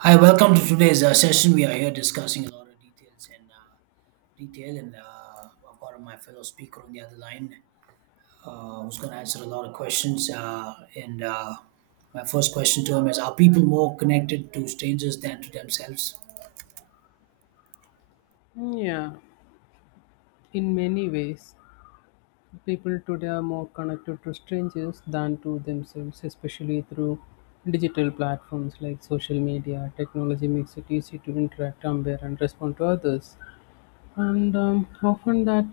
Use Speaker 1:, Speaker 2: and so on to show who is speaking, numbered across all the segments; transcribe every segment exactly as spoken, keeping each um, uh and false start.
Speaker 1: Hi, welcome to today's uh, session. We are here discussing a lot of details and uh, detail, and uh, I've got my fellow speaker on the other line uh, who's going to answer a lot of questions. Uh, and uh, My first question to him is: are people more connected to strangers than to themselves?
Speaker 2: Yeah, in many ways, people today are more connected to strangers than to themselves, especially through digital platforms like social media. Technology makes it easy to interact, compare, and respond to others, and um, often that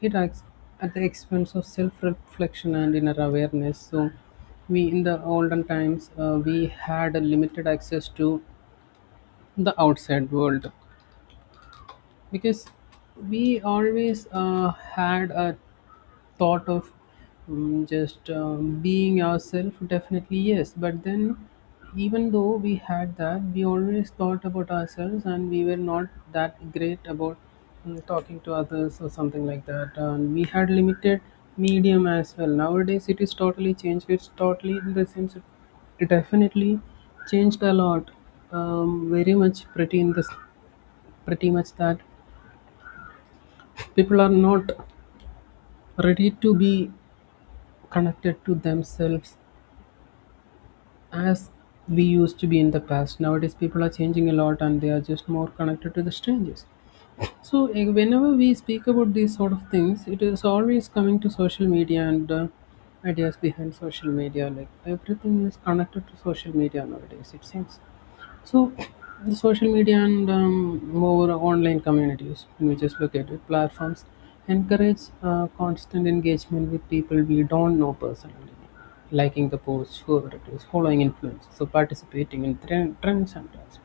Speaker 2: it acts at the expense of self-reflection and inner awareness. So, we in the olden times uh, we had a limited access to the outside world because we always uh, had a thought of um, just um, being ourselves, definitely yes, but then even though we had that, we always thought about ourselves and we were not that great about mm, talking to others or something like that, and we had limited medium as well. Nowadays it is totally changed, it's totally in the sense it it definitely changed a lot, um, very much pretty in this pretty much that people are not ready to be connected to themselves as we used to be in the past. Nowadays, people are changing a lot and they are just more connected to the strangers. So, eh, whenever we speak about these sort of things, it is always coming to social media and uh, ideas behind social media. Like everything is connected to social media nowadays, it seems. So, the social media and um, more online communities, in which is located platforms, encourage uh, constant engagement with people we don't know personally, liking the posts, favorites, following influencers, so participating in trend, trends and trends.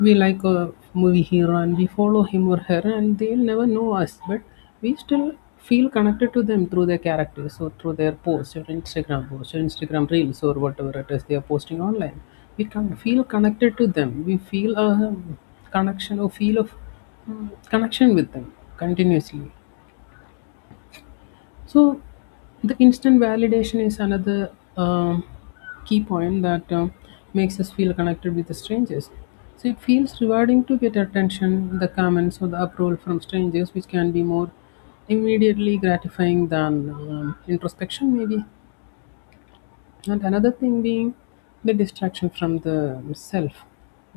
Speaker 2: We like a movie hero and we follow him or her, and they'll never know us, but we still feel connected to them through their characters or through their posts or Instagram posts or Instagram reels or whatever it is they are posting online. We can feel connected to them, we feel a um, connection or feel of um, connection with them continuously. So, the instant validation is another um, key point that um, makes us feel connected with the strangers. So, it feels rewarding to get attention, the comments, or the approval from strangers, which can be more immediately gratifying than um, introspection, maybe. And another thing being the distraction from the self,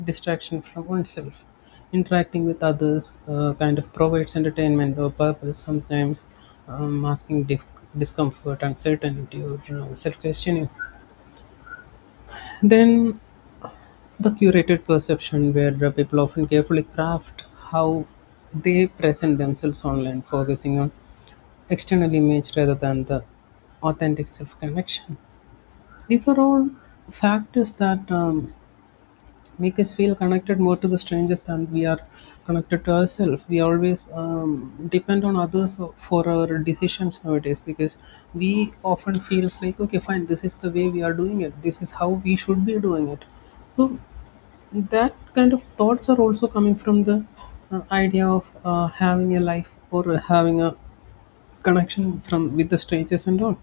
Speaker 2: distraction from oneself. Interacting with others uh, kind of provides entertainment or purpose, sometimes um, masking dif- discomfort, uncertainty, or you know, self questioning. Then the curated perception, where the people often carefully craft how they present themselves online, focusing on external image rather than the authentic self connection. These are all factors that um, make us feel connected more to the strangers than we are connected to ourselves. We always um, depend on others for our decisions nowadays, because we often feels like, okay, fine, this is the way we are doing it. This is how we should be doing it. So that kind of thoughts are also coming from the uh, idea of uh, having a life or having a connection from with the strangers and all.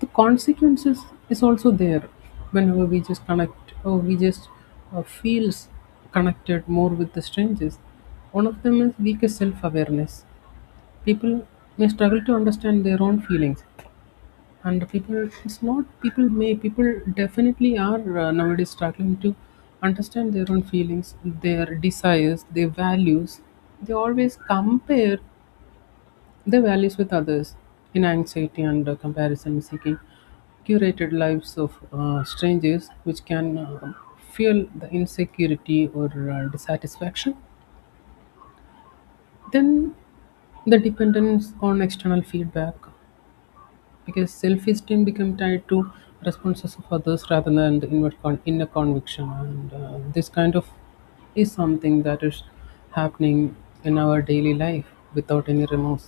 Speaker 2: The consequences is also there whenever we just connect or we just uh, feels connected more with the strangers. One of them is weaker self-awareness. People may struggle to understand their own feelings, and people it's not people may people definitely are uh, nowadays struggling to understand their own feelings, their desires, their values. They always compare their values with others in anxiety and uh, comparison seeking curated lives of uh, strangers, which can uh, fuel the insecurity or uh, dissatisfaction. Then the dependence on external feedback, because self-esteem become tied to responses of others rather than the inward con- inner conviction, and uh, this kind of is something that is happening in our daily life without any remorse.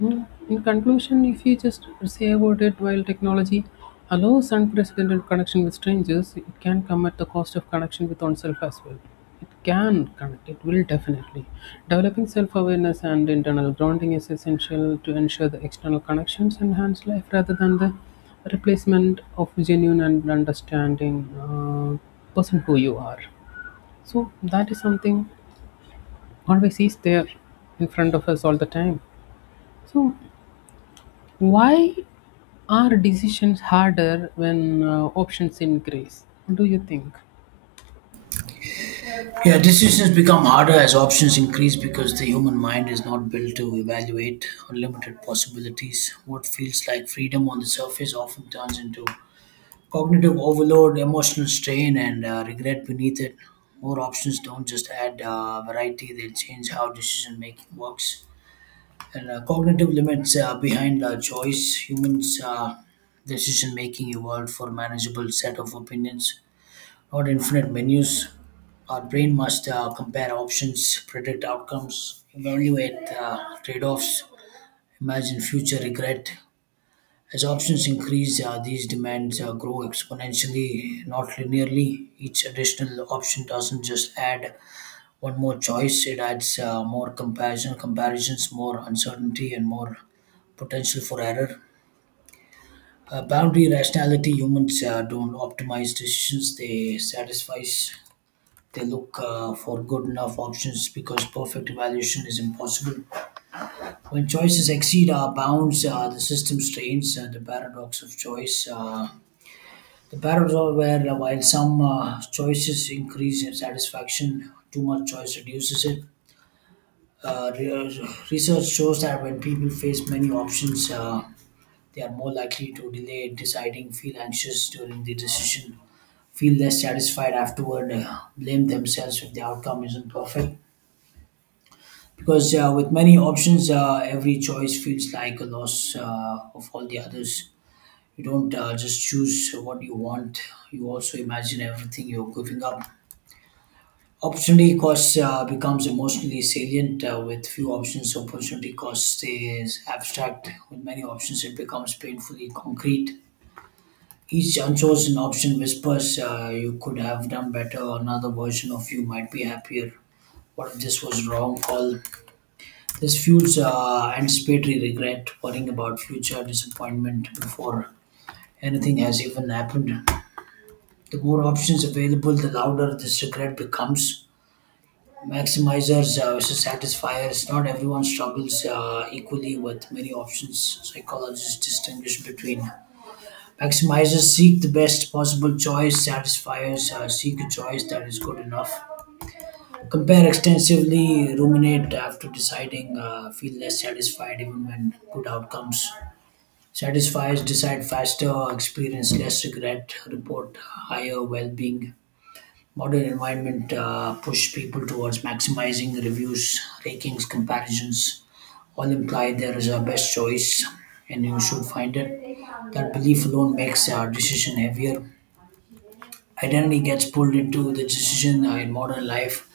Speaker 2: Mm, in conclusion, if you just say about it, while technology allows unprecedented connection with strangers, it can come at the cost of connection with oneself as well. It can connect, it will definitely. Developing self awareness and internal grounding is essential to ensure the external connections enhance life rather than the replacement of genuine and understanding uh, person who you are. So, that is something always is there in front of us all the time. So, why are decisions harder when uh, options increase? What do you think?
Speaker 1: Yeah, decisions become harder as options increase because the human mind is not built to evaluate unlimited possibilities. What feels like freedom on the surface often turns into cognitive overload, emotional strain, and uh, regret beneath it. More options don't just add uh, variety, they change how decision making works. And uh, cognitive limits uh, behind uh, choice. Humans' uh, decision making evolved for manageable set of opinions, not infinite menus. Our brain must uh, compare options, predict outcomes, evaluate uh, trade offs, imagine future regret. As options increase, uh, these demands uh, grow exponentially, not linearly. Each additional option doesn't just add one more choice, it adds uh, more comparison, comparisons, more uncertainty, and more potential for error. Uh, boundary rationality humans uh, don't optimize decisions, they satisfy. They look uh, for good enough options because perfect evaluation is impossible. When choices exceed our bounds, uh, the system strains, and the paradox of choice. Uh, The paradox where uh, while some uh, choices increase in satisfaction, too much choice reduces it. Uh, re- research shows that when people face many options, uh, they are more likely to delay deciding, feel anxious during the decision, feel less satisfied afterward, uh, blame themselves if the outcome isn't perfect. Because uh, with many options, uh, every choice feels like a loss uh, of all the others. You don't uh, just choose what you want, you also imagine everything you're giving up. Opportunity cost uh, becomes emotionally salient uh, with few options. Opportunity cost stays abstract. With many options, it becomes painfully concrete. Each unchosen option whispers, uh, you could have done better. Another version of you might be happier. What if this was wrong call? This fuels uh, anticipatory regret, worrying about future disappointment before anything has even happened. The more options available, the louder this regret becomes. Maximizers uh, versus satisfiers. Not everyone struggles uh, equally with many options. Psychologists distinguish between maximizers seek the best possible choice, satisfiers uh, seek a choice that is good enough. Compare extensively, ruminate after deciding, uh, feel less satisfied even when good outcomes. Satisfiers decide faster, experience less regret, report higher well being. Modern environment uh, push people towards maximizing reviews, rankings, comparisons. All imply there is a best choice, and you should find it. That belief alone makes our decision heavier. Identity gets pulled into the decision uh, in modern life.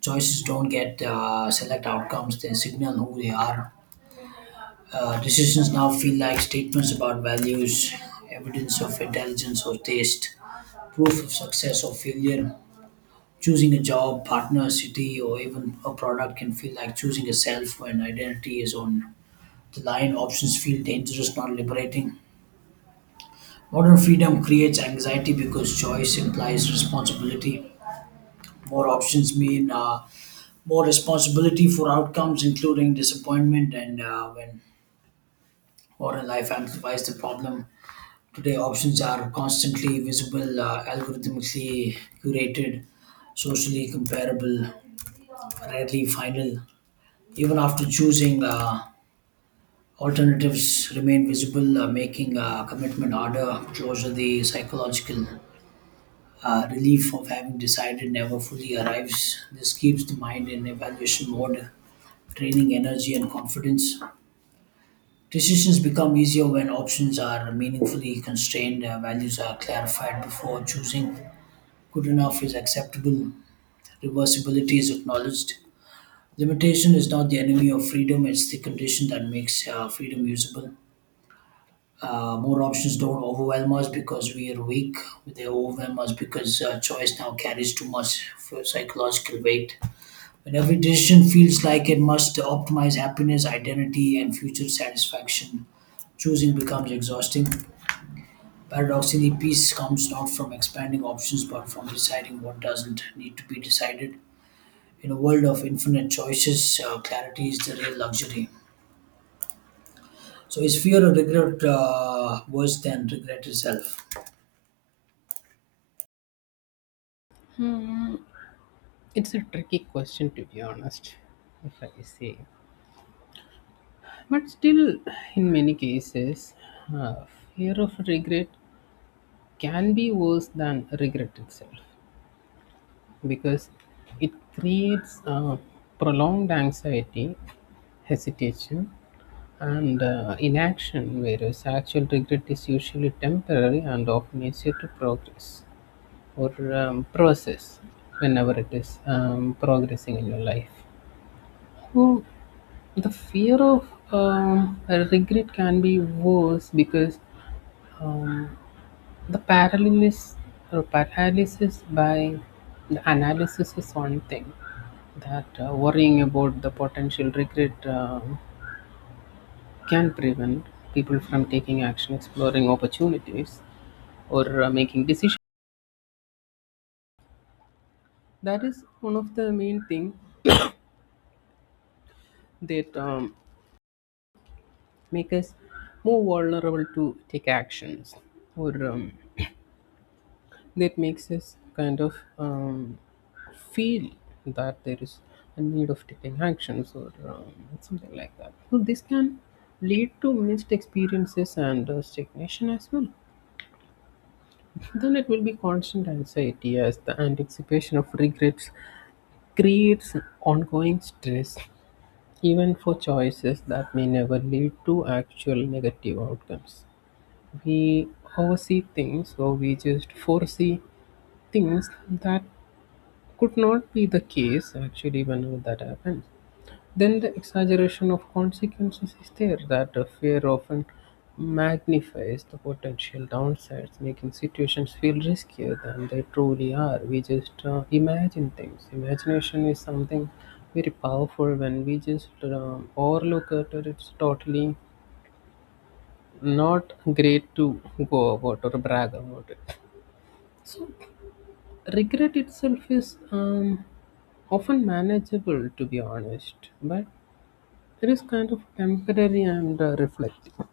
Speaker 1: Choices don't get uh, select outcomes; they signal who they are. Uh, decisions now feel like statements about values, evidence of intelligence or taste, proof of success or failure. Choosing a job, partner, city, or even a product can feel like choosing a self when identity is on the line. Options feel dangerous, not liberating. Modern freedom creates anxiety because choice implies responsibility. More options mean uh, more responsibility for outcomes, including disappointment, and uh, when modern life amplifies the problem. Today, options are constantly visible, uh, algorithmically curated, socially comparable, rarely final. Even after choosing uh, alternatives remain visible, uh, making a commitment harder closer the psychological uh, relief of having decided never fully arrives. This keeps the mind in evaluation mode, training energy and confidence. Decisions become easier when options are meaningfully constrained, uh, values are clarified before choosing, good enough is acceptable, reversibility is acknowledged. Limitation is not the enemy of freedom, it's the condition that makes uh, freedom usable. Uh, more options don't overwhelm us because we are weak. They overwhelm us because uh, choice now carries too much for psychological weight. When every decision feels like it must optimize happiness, identity, and future satisfaction, choosing becomes exhausting. Paradoxically, peace comes not from expanding options but from deciding what doesn't need to be decided. In a world of infinite choices, uh, clarity is the real luxury. So, is fear or regret uh, worse than regret itself?
Speaker 2: Hmm, it's a tricky question to be honest, if I say. But still, in many cases, uh, fear of regret can be worse than regret itself because it creates uh, prolonged anxiety, hesitation, and uh, inaction, whereas actual regret is usually temporary and often easier to progress. Or um, process whenever it is um, progressing in your life. So the fear of um, regret can be worse because, um, the paralysis or paralysis by the analysis is one thing that uh, worrying about the potential regret um can prevent people from taking action, exploring opportunities, or uh, making decisions. That is one of the main thing that um, make us more vulnerable to take actions or um, that makes us kind of um, feel that there is a need of taking actions or um, something like that. So this can lead to missed experiences and uh, stagnation as well. Then it will be constant anxiety as the anticipation of regrets creates ongoing stress even for choices that may never lead to actual negative outcomes. We oversee things or we just foresee things that could not be the case actually. Whenever that happens, then the exaggeration of consequences is there, that the fear often magnifies the potential downsides, making situations feel riskier than they truly are. We just uh, imagine things. Imagination is something very powerful. When we just um, overlook it, it's totally not great to go about or brag about it. Regret itself is um, often manageable to be honest, but it is kind of temporary and uh, reflective.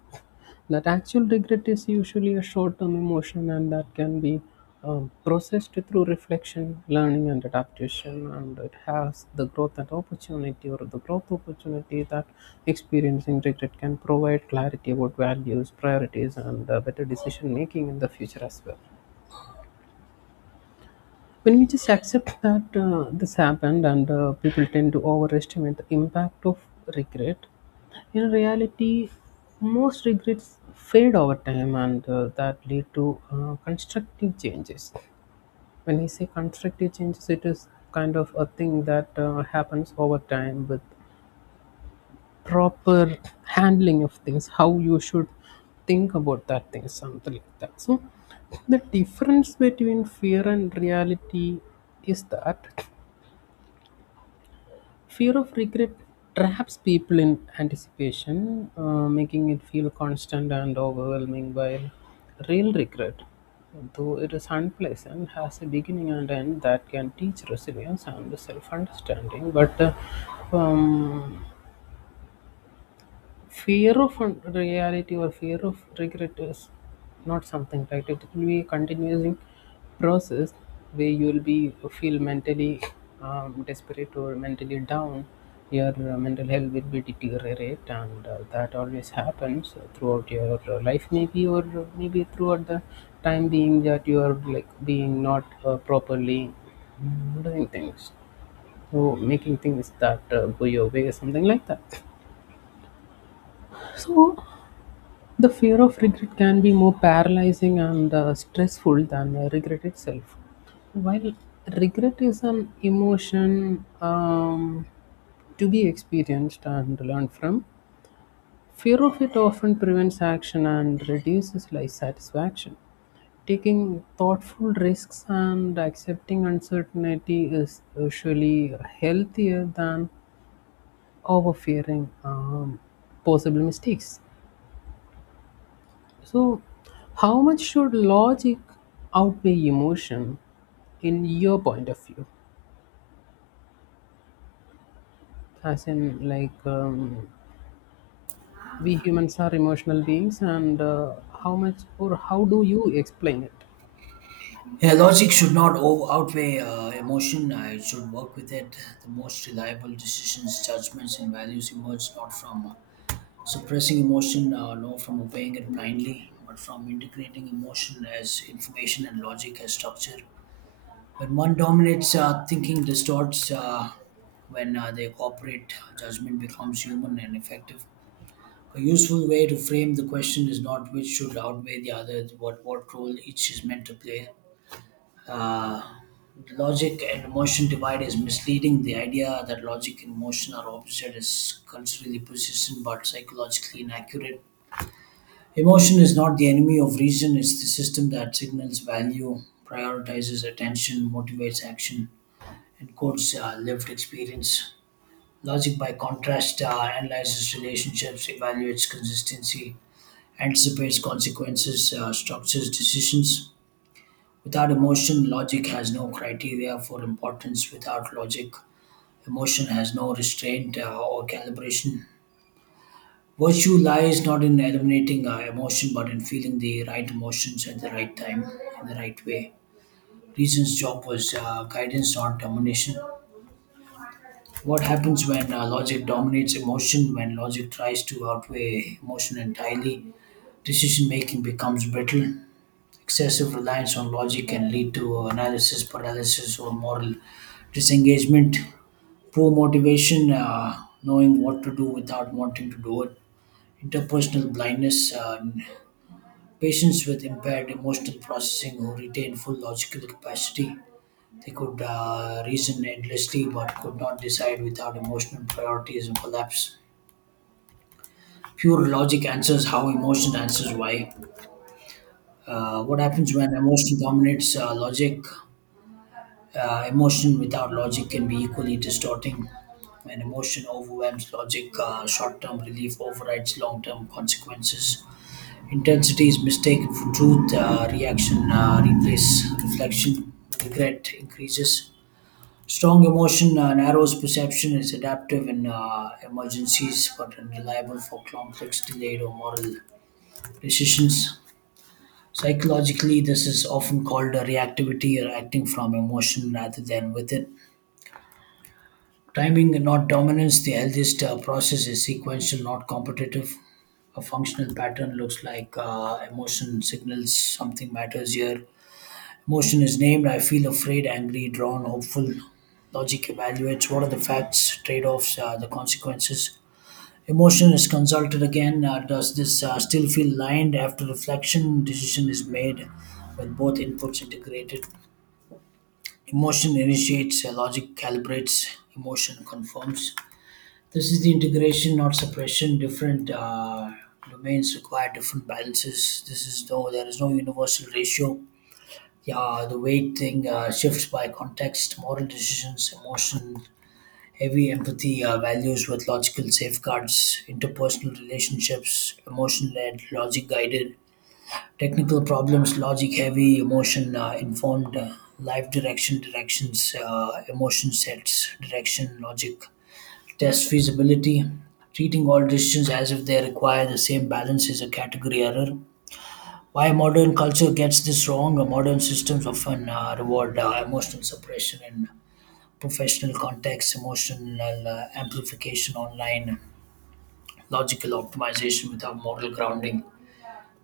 Speaker 2: That actual regret is usually a short-term emotion and that can be um, processed through reflection, learning and adaptation. And it has the growth and opportunity or the growth opportunity, that experiencing regret can provide clarity about values, priorities, and uh, better decision making in the future as well, when we just accept that uh, this happened. And uh, people tend to overestimate the impact of regret. In reality, most regrets fade over time and uh, that lead to uh, constructive changes. When we say constructive changes, it is kind of a thing that uh, happens over time with proper handling of things, how you should think about that thing, something like that. So the difference between fear and reality is that fear of regret traps people in anticipation, uh, making it feel constant and overwhelming, while real regret, though it is unpleasant, has a beginning and end that can teach resilience and self understanding. But uh, um, fear of reality or fear of regret is not something right. It will be a continuing process where you will be feel mentally um, desperate or mentally down. Your uh, mental health will be deteriorate, and uh, that always happens throughout your uh, life maybe, or maybe throughout the time being that you are like being not uh, properly mm, doing things, so making things that uh, go your way or something like that. So the fear of regret can be more paralyzing and uh, stressful than uh, regret itself. While regret is an emotion um, to be experienced and learned from, fear of it often prevents action and reduces life satisfaction. Taking thoughtful risks and accepting uncertainty is usually healthier than overfearing um, possible mistakes. So, how much should logic outweigh emotion in your point of view? As in, like, um, we humans are emotional beings, and uh, how much or how do you explain it?
Speaker 1: Yeah, logic should not o- outweigh uh, emotion. Uh, it should work with it. The most reliable decisions, judgments, and values emerge not from uh, suppressing emotion, uh, nor from obeying it blindly, but from integrating emotion as information and logic as structure. When one dominates, uh, thinking distorts. Uh, when uh, they cooperate, judgment becomes human and effective. A useful way to frame the question is not which should outweigh the other, but what role each is meant to play. Uh, Logic and emotion divide is misleading. The idea that logic and emotion are opposite is culturally persistent but psychologically inaccurate. Emotion is not the enemy of reason, it's the system that signals value, prioritizes attention, motivates action, and codes uh, lived experience. Logic, by contrast, uh, analyzes relationships, evaluates consistency, anticipates consequences, uh, structures decisions. Without emotion, logic has no criteria for importance. Without logic, emotion has no restraint uh, or calibration. Virtue lies not in eliminating uh, emotion but in feeling the right emotions at the right time in the right way. Reason's job was uh, guidance, not domination. What happens when uh, logic dominates emotion, when logic tries to outweigh emotion entirely? Decision making becomes brittle. Excessive reliance on logic can lead to analysis paralysis or moral disengagement. Poor motivation, uh, knowing what to do without wanting to do it. Interpersonal blindness, uh, patients with impaired emotional processing who retain full logical capacity. They could uh, reason endlessly but could not decide without emotional priorities and collapse. Pure logic answers how, emotion answers why. Uh, what happens when emotion dominates uh, logic? Uh, emotion without logic can be equally distorting. When emotion overwhelms logic, uh, short term relief overrides long term consequences. Intensity is mistaken for truth, uh, reaction uh, replaces reflection, regret increases. Strong emotion uh, narrows perception, is adaptive in uh, emergencies but unreliable for complex, delayed, or moral decisions. Psychologically, this is often called a reactivity or acting from emotion rather than with it. Timing and not dominance. The healthiest uh, process is sequential, not competitive. A functional pattern looks like uh, emotion signals something matters here. Emotion is named I feel afraid, angry, drawn, hopeful. Logic evaluates what are the facts, trade offs, uh, the consequences. Emotion is consulted again. Uh, does this uh, still feel aligned? After reflection, decision is made with both inputs integrated. Emotion initiates, uh, logic calibrates, emotion confirms. This is the integration, not suppression. Different uh, domains require different balances. This is no, there is no universal ratio. Yeah, the weight thing uh, shifts by context, moral decisions, emotion, heavy empathy, uh, values with logical safeguards, interpersonal relationships, emotion led, logic guided, technical problems, logic heavy, emotion uh, informed, uh, life direction, directions, uh, emotion sets, direction, logic test feasibility. Treating all decisions as if they require the same balance is a category error. Why modern culture gets this wrong? Uh, Modern systems often uh, reward uh, emotional suppression in professional contexts, emotional uh, amplification online, logical optimization without moral grounding.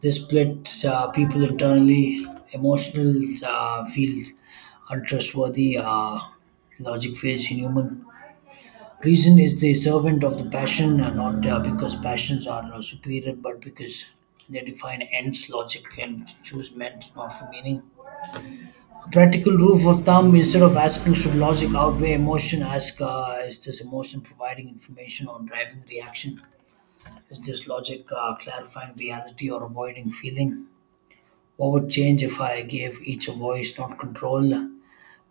Speaker 1: This splits uh, people internally. Emotional uh, feels untrustworthy, uh, logic feels inhuman. Reason is the servant of the passion, uh, not uh, because passions are uh, superior, but because they define ends, logic, and choose meant, not for meaning. A practical rule of thumb instead of asking, should logic outweigh emotion? Ask, uh, is this emotion providing information or driving reaction? Is this logic uh, clarifying reality or avoiding feeling? What would change if I gave each a voice, not control?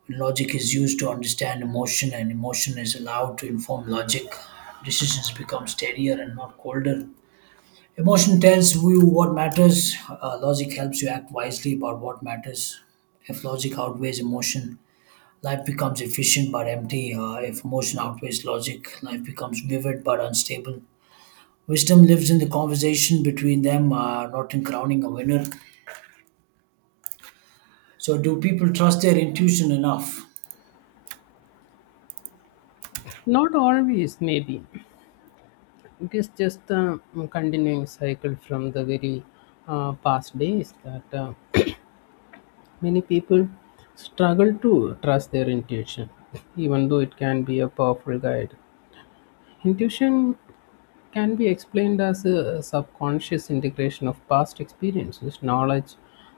Speaker 1: Logic is used to understand emotion, and emotion is allowed to inform logic. Decisions become steadier and not colder. Emotion tells you what matters. Uh, logic helps you act wisely about what matters. If logic outweighs emotion, life becomes efficient but empty. Uh, if emotion outweighs logic, life becomes vivid but unstable. Wisdom lives in the conversation between them, uh, not in crowning a winner. So, do people trust their intuition enough?
Speaker 2: Not always, maybe. It is just a continuing cycle from the very uh, past days that uh, many people struggle to trust their intuition, even though it can be a powerful guide. Intuition can be explained as a subconscious integration of past experiences, knowledge,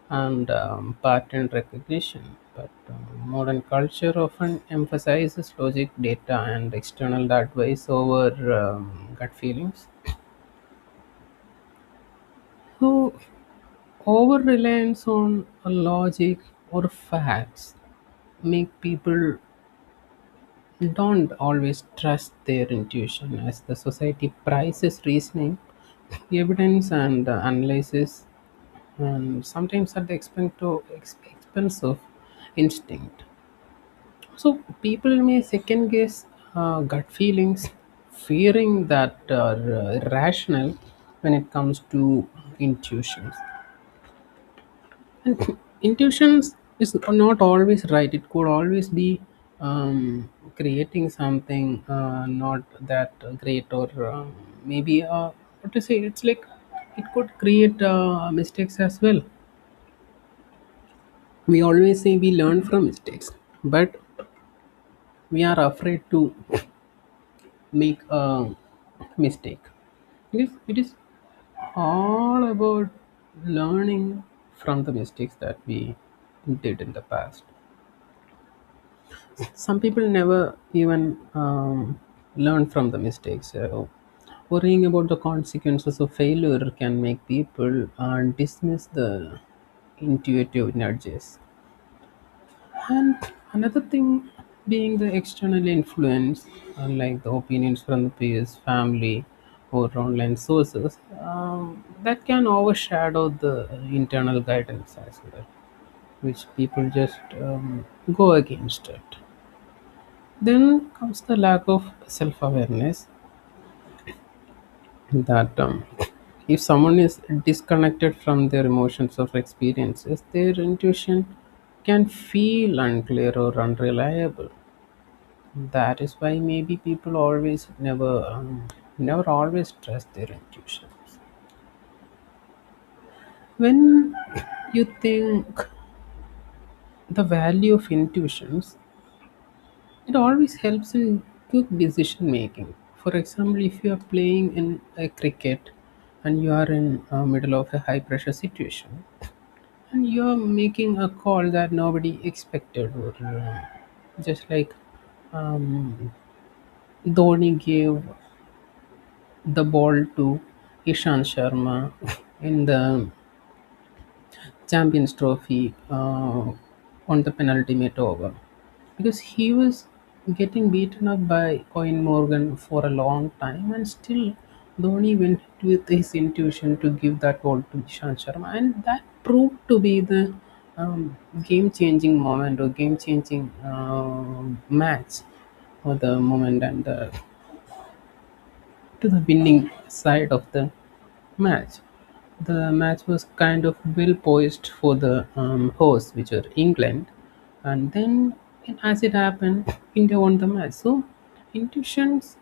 Speaker 2: and um, pattern recognition. But um, modern culture often emphasizes logic, data, and external advice over um, gut feelings. So, over reliance on logic or facts make people don't always trust their intuition, as the society prizes reasoning, evidence, and uh, analysis, and sometimes at the expense to ex- expense of instinct. So people may second guess uh, gut feelings, fearing that are uh, rational when it comes to intuitions. And intuition is not always right. It could always be um, creating something uh, not that great, or uh, maybe uh, what to say. It's like it could create uh, mistakes as well. We always say we learn from mistakes, but we are afraid to make a mistake. It is, it is all about learning from the mistakes that we did in the past. Some people never even um, learn from the mistakes. Uh, worrying about the consequences of failure can make people uh, dismiss the intuitive nudges. And another thing being the external influence, uh, like the opinions from the peers, family, or online sources, um, that can overshadow the internal guidance as well, which people just um, go against it. Then comes the lack of self awareness, that um, if someone is disconnected from their emotions or experiences, their intuition can feel unclear or unreliable. That is why maybe people always never um, never always trust their intuitions. When you think the value of intuitions, it always helps in quick decision making. For example, if you are playing in a cricket and you are in uh, middle of a high pressure situation, and you are making a call that nobody expected, or uh, just like um, Dhoni gave the ball to Ishan Sharma in the Champions Trophy uh, on the penultimate over, because he was getting beaten up by Coin Morgan for a long time, and still Dhoni went with his intuition to give that ball to Ishan Sharma, and that proved to be the um, game-changing moment or game-changing um match for the moment, and the, to the winning side of the match. The match was kind of well poised for the um, hosts, which were England, and then and as it happened, India won the match. So intuitions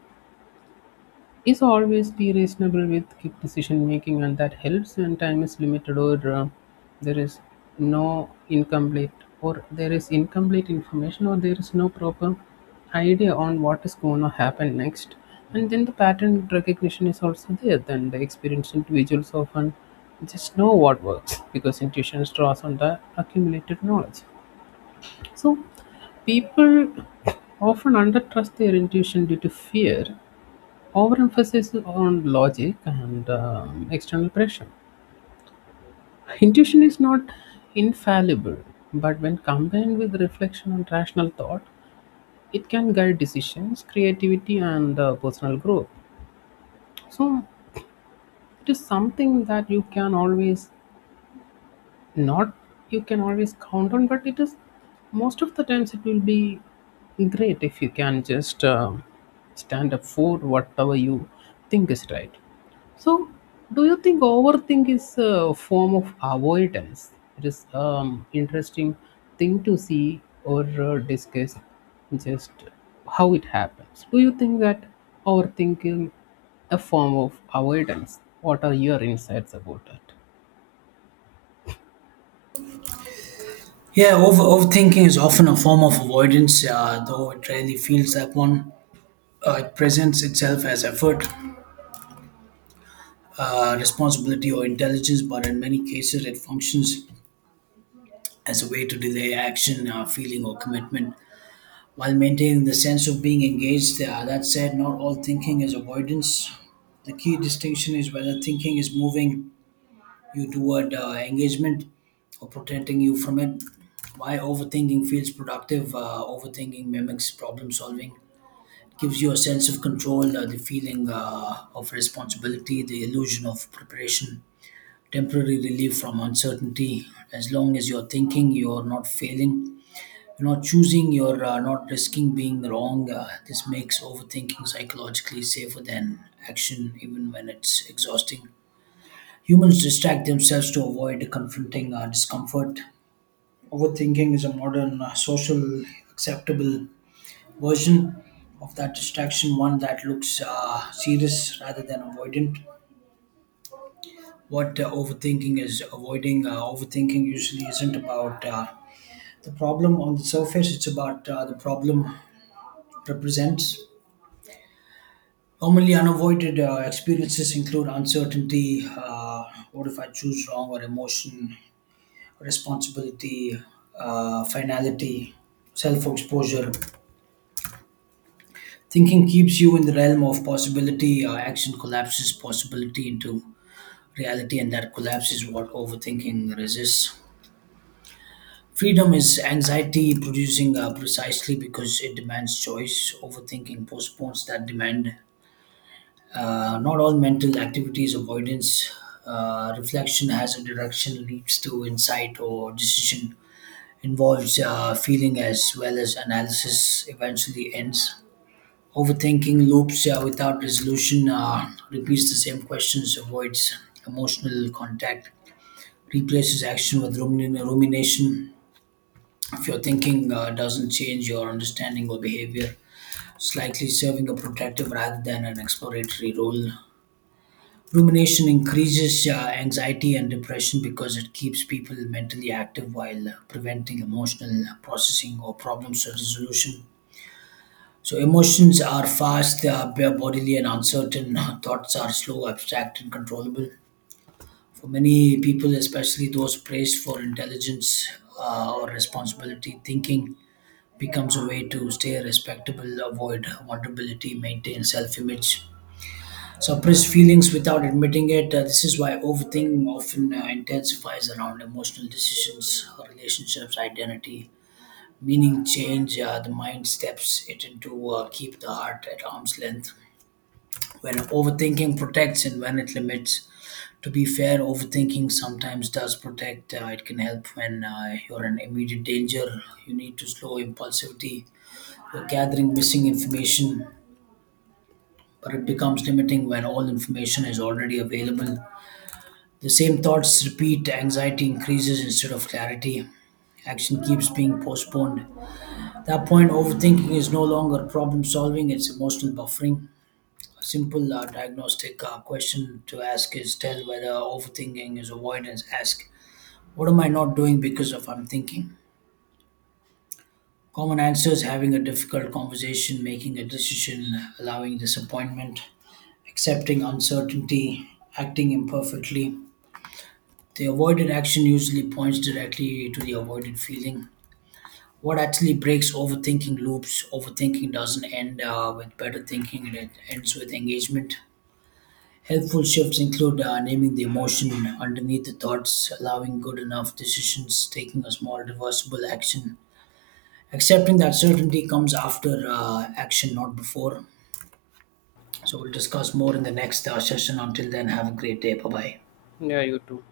Speaker 2: is always be reasonable with quick decision making, and that helps when time is limited or uh, there is no incomplete or there is incomplete information, or there is no proper idea on what is going to happen next. And then the pattern recognition is also there. Then the experienced individuals often just know what works, because intuition draws on the accumulated knowledge. So people often undertrust their intuition due to fear, overemphasis on logic, and um, external pressure. Intuition is not infallible, but when combined with reflection and rational thought, it can guide decisions, creativity, and uh, personal growth. So, it is something that you can always not, you can always count on, but it is most of the times it will be great if you can just um, stand up for whatever you think is right. So, do you think overthink is a form of avoidance? It is um interesting thing to see or uh, discuss, just how it happens. Do you think that overthinking a form of avoidance? What are your insights about that?
Speaker 1: Yeah, over, overthinking is often a form of avoidance, uh, though it rarely feels that one. Uh, it presents itself as effort, uh, responsibility, or intelligence, but in many cases, it functions as a way to delay action, uh, feeling, or commitment while maintaining the sense of being engaged. Uh, that said, not all thinking is avoidance. The key distinction is whether thinking is moving you toward uh, engagement or protecting you from it. Why overthinking feels productive? Uh, overthinking mimics problem solving, gives you a sense of control, uh, the feeling uh, of responsibility, the illusion of preparation, temporary relief from uncertainty. As long as you're thinking, you're not failing, you're not choosing, you're uh, not risking being wrong. Uh, this makes overthinking psychologically safer than action, even when it's exhausting. Humans distract themselves to avoid confronting uh, discomfort. Overthinking is a modern uh, social acceptable version of that distraction, one that looks uh, serious rather than avoidant. What uh, overthinking is avoiding, uh, overthinking usually isn't about uh, the problem on the surface, it's about uh, the problem represents. Normally, unavoided uh, experiences include uncertainty, uh, what if I choose wrong, or emotion, responsibility, uh, finality, self exposure. Thinking keeps you in the realm of possibility, uh, action collapses possibility into reality, and that collapse is what overthinking resists. Freedom is anxiety producing uh, precisely because it demands choice. Overthinking postpones that demand. Uh, not all mental activities, avoidance, uh, reflection has a direction, leads to insight or decision, involves uh, feeling as well as analysis, eventually ends. Overthinking loops uh, without resolution, uh, repeats the same questions, avoids emotional contact, replaces action with rumin- rumination. If your thinking uh, doesn't change, your understanding or behavior is likely serving a protective rather than an exploratory role. Rumination increases uh, anxiety and depression because it keeps people mentally active while uh, preventing emotional processing or problem resolution. So, emotions are fast, they are bodily and uncertain, thoughts are slow, abstract, and controllable. For many people, especially those praised for intelligence uh, or responsibility, thinking becomes a way to stay respectable, avoid vulnerability, maintain self image, suppress feelings without admitting it. Uh, this is why overthinking often uh, intensifies around emotional decisions, relationships, identity, meaning change. Uh, the mind steps it into uh, keep the heart at arm's length. When overthinking protects and when it limits, to be fair, overthinking sometimes does protect. Uh, it can help when uh, you're in immediate danger. You need to slow impulsivity. You're gathering missing information, but it becomes limiting when all information is already available. The same thoughts repeat, anxiety increases instead of clarity. Action keeps being postponed. At that point, overthinking is no longer problem solving, it's emotional buffering. A simple uh, diagnostic uh, question to ask is tell whether overthinking is avoidance. Ask what am I not doing because of I'm thinking? Common answers having a difficult conversation, making a decision, allowing disappointment, accepting uncertainty, acting imperfectly. The avoided action usually points directly to the avoided feeling. What actually breaks overthinking loops? Overthinking doesn't end uh, with better thinking, it ends with engagement. Helpful shifts include uh, naming the emotion underneath the thoughts, allowing good enough decisions, taking a small reversible action, accepting that certainty comes after uh, action, not before. So we'll discuss more in the next uh, session. Until then, have a great day. Bye bye.
Speaker 2: Yeah, you too.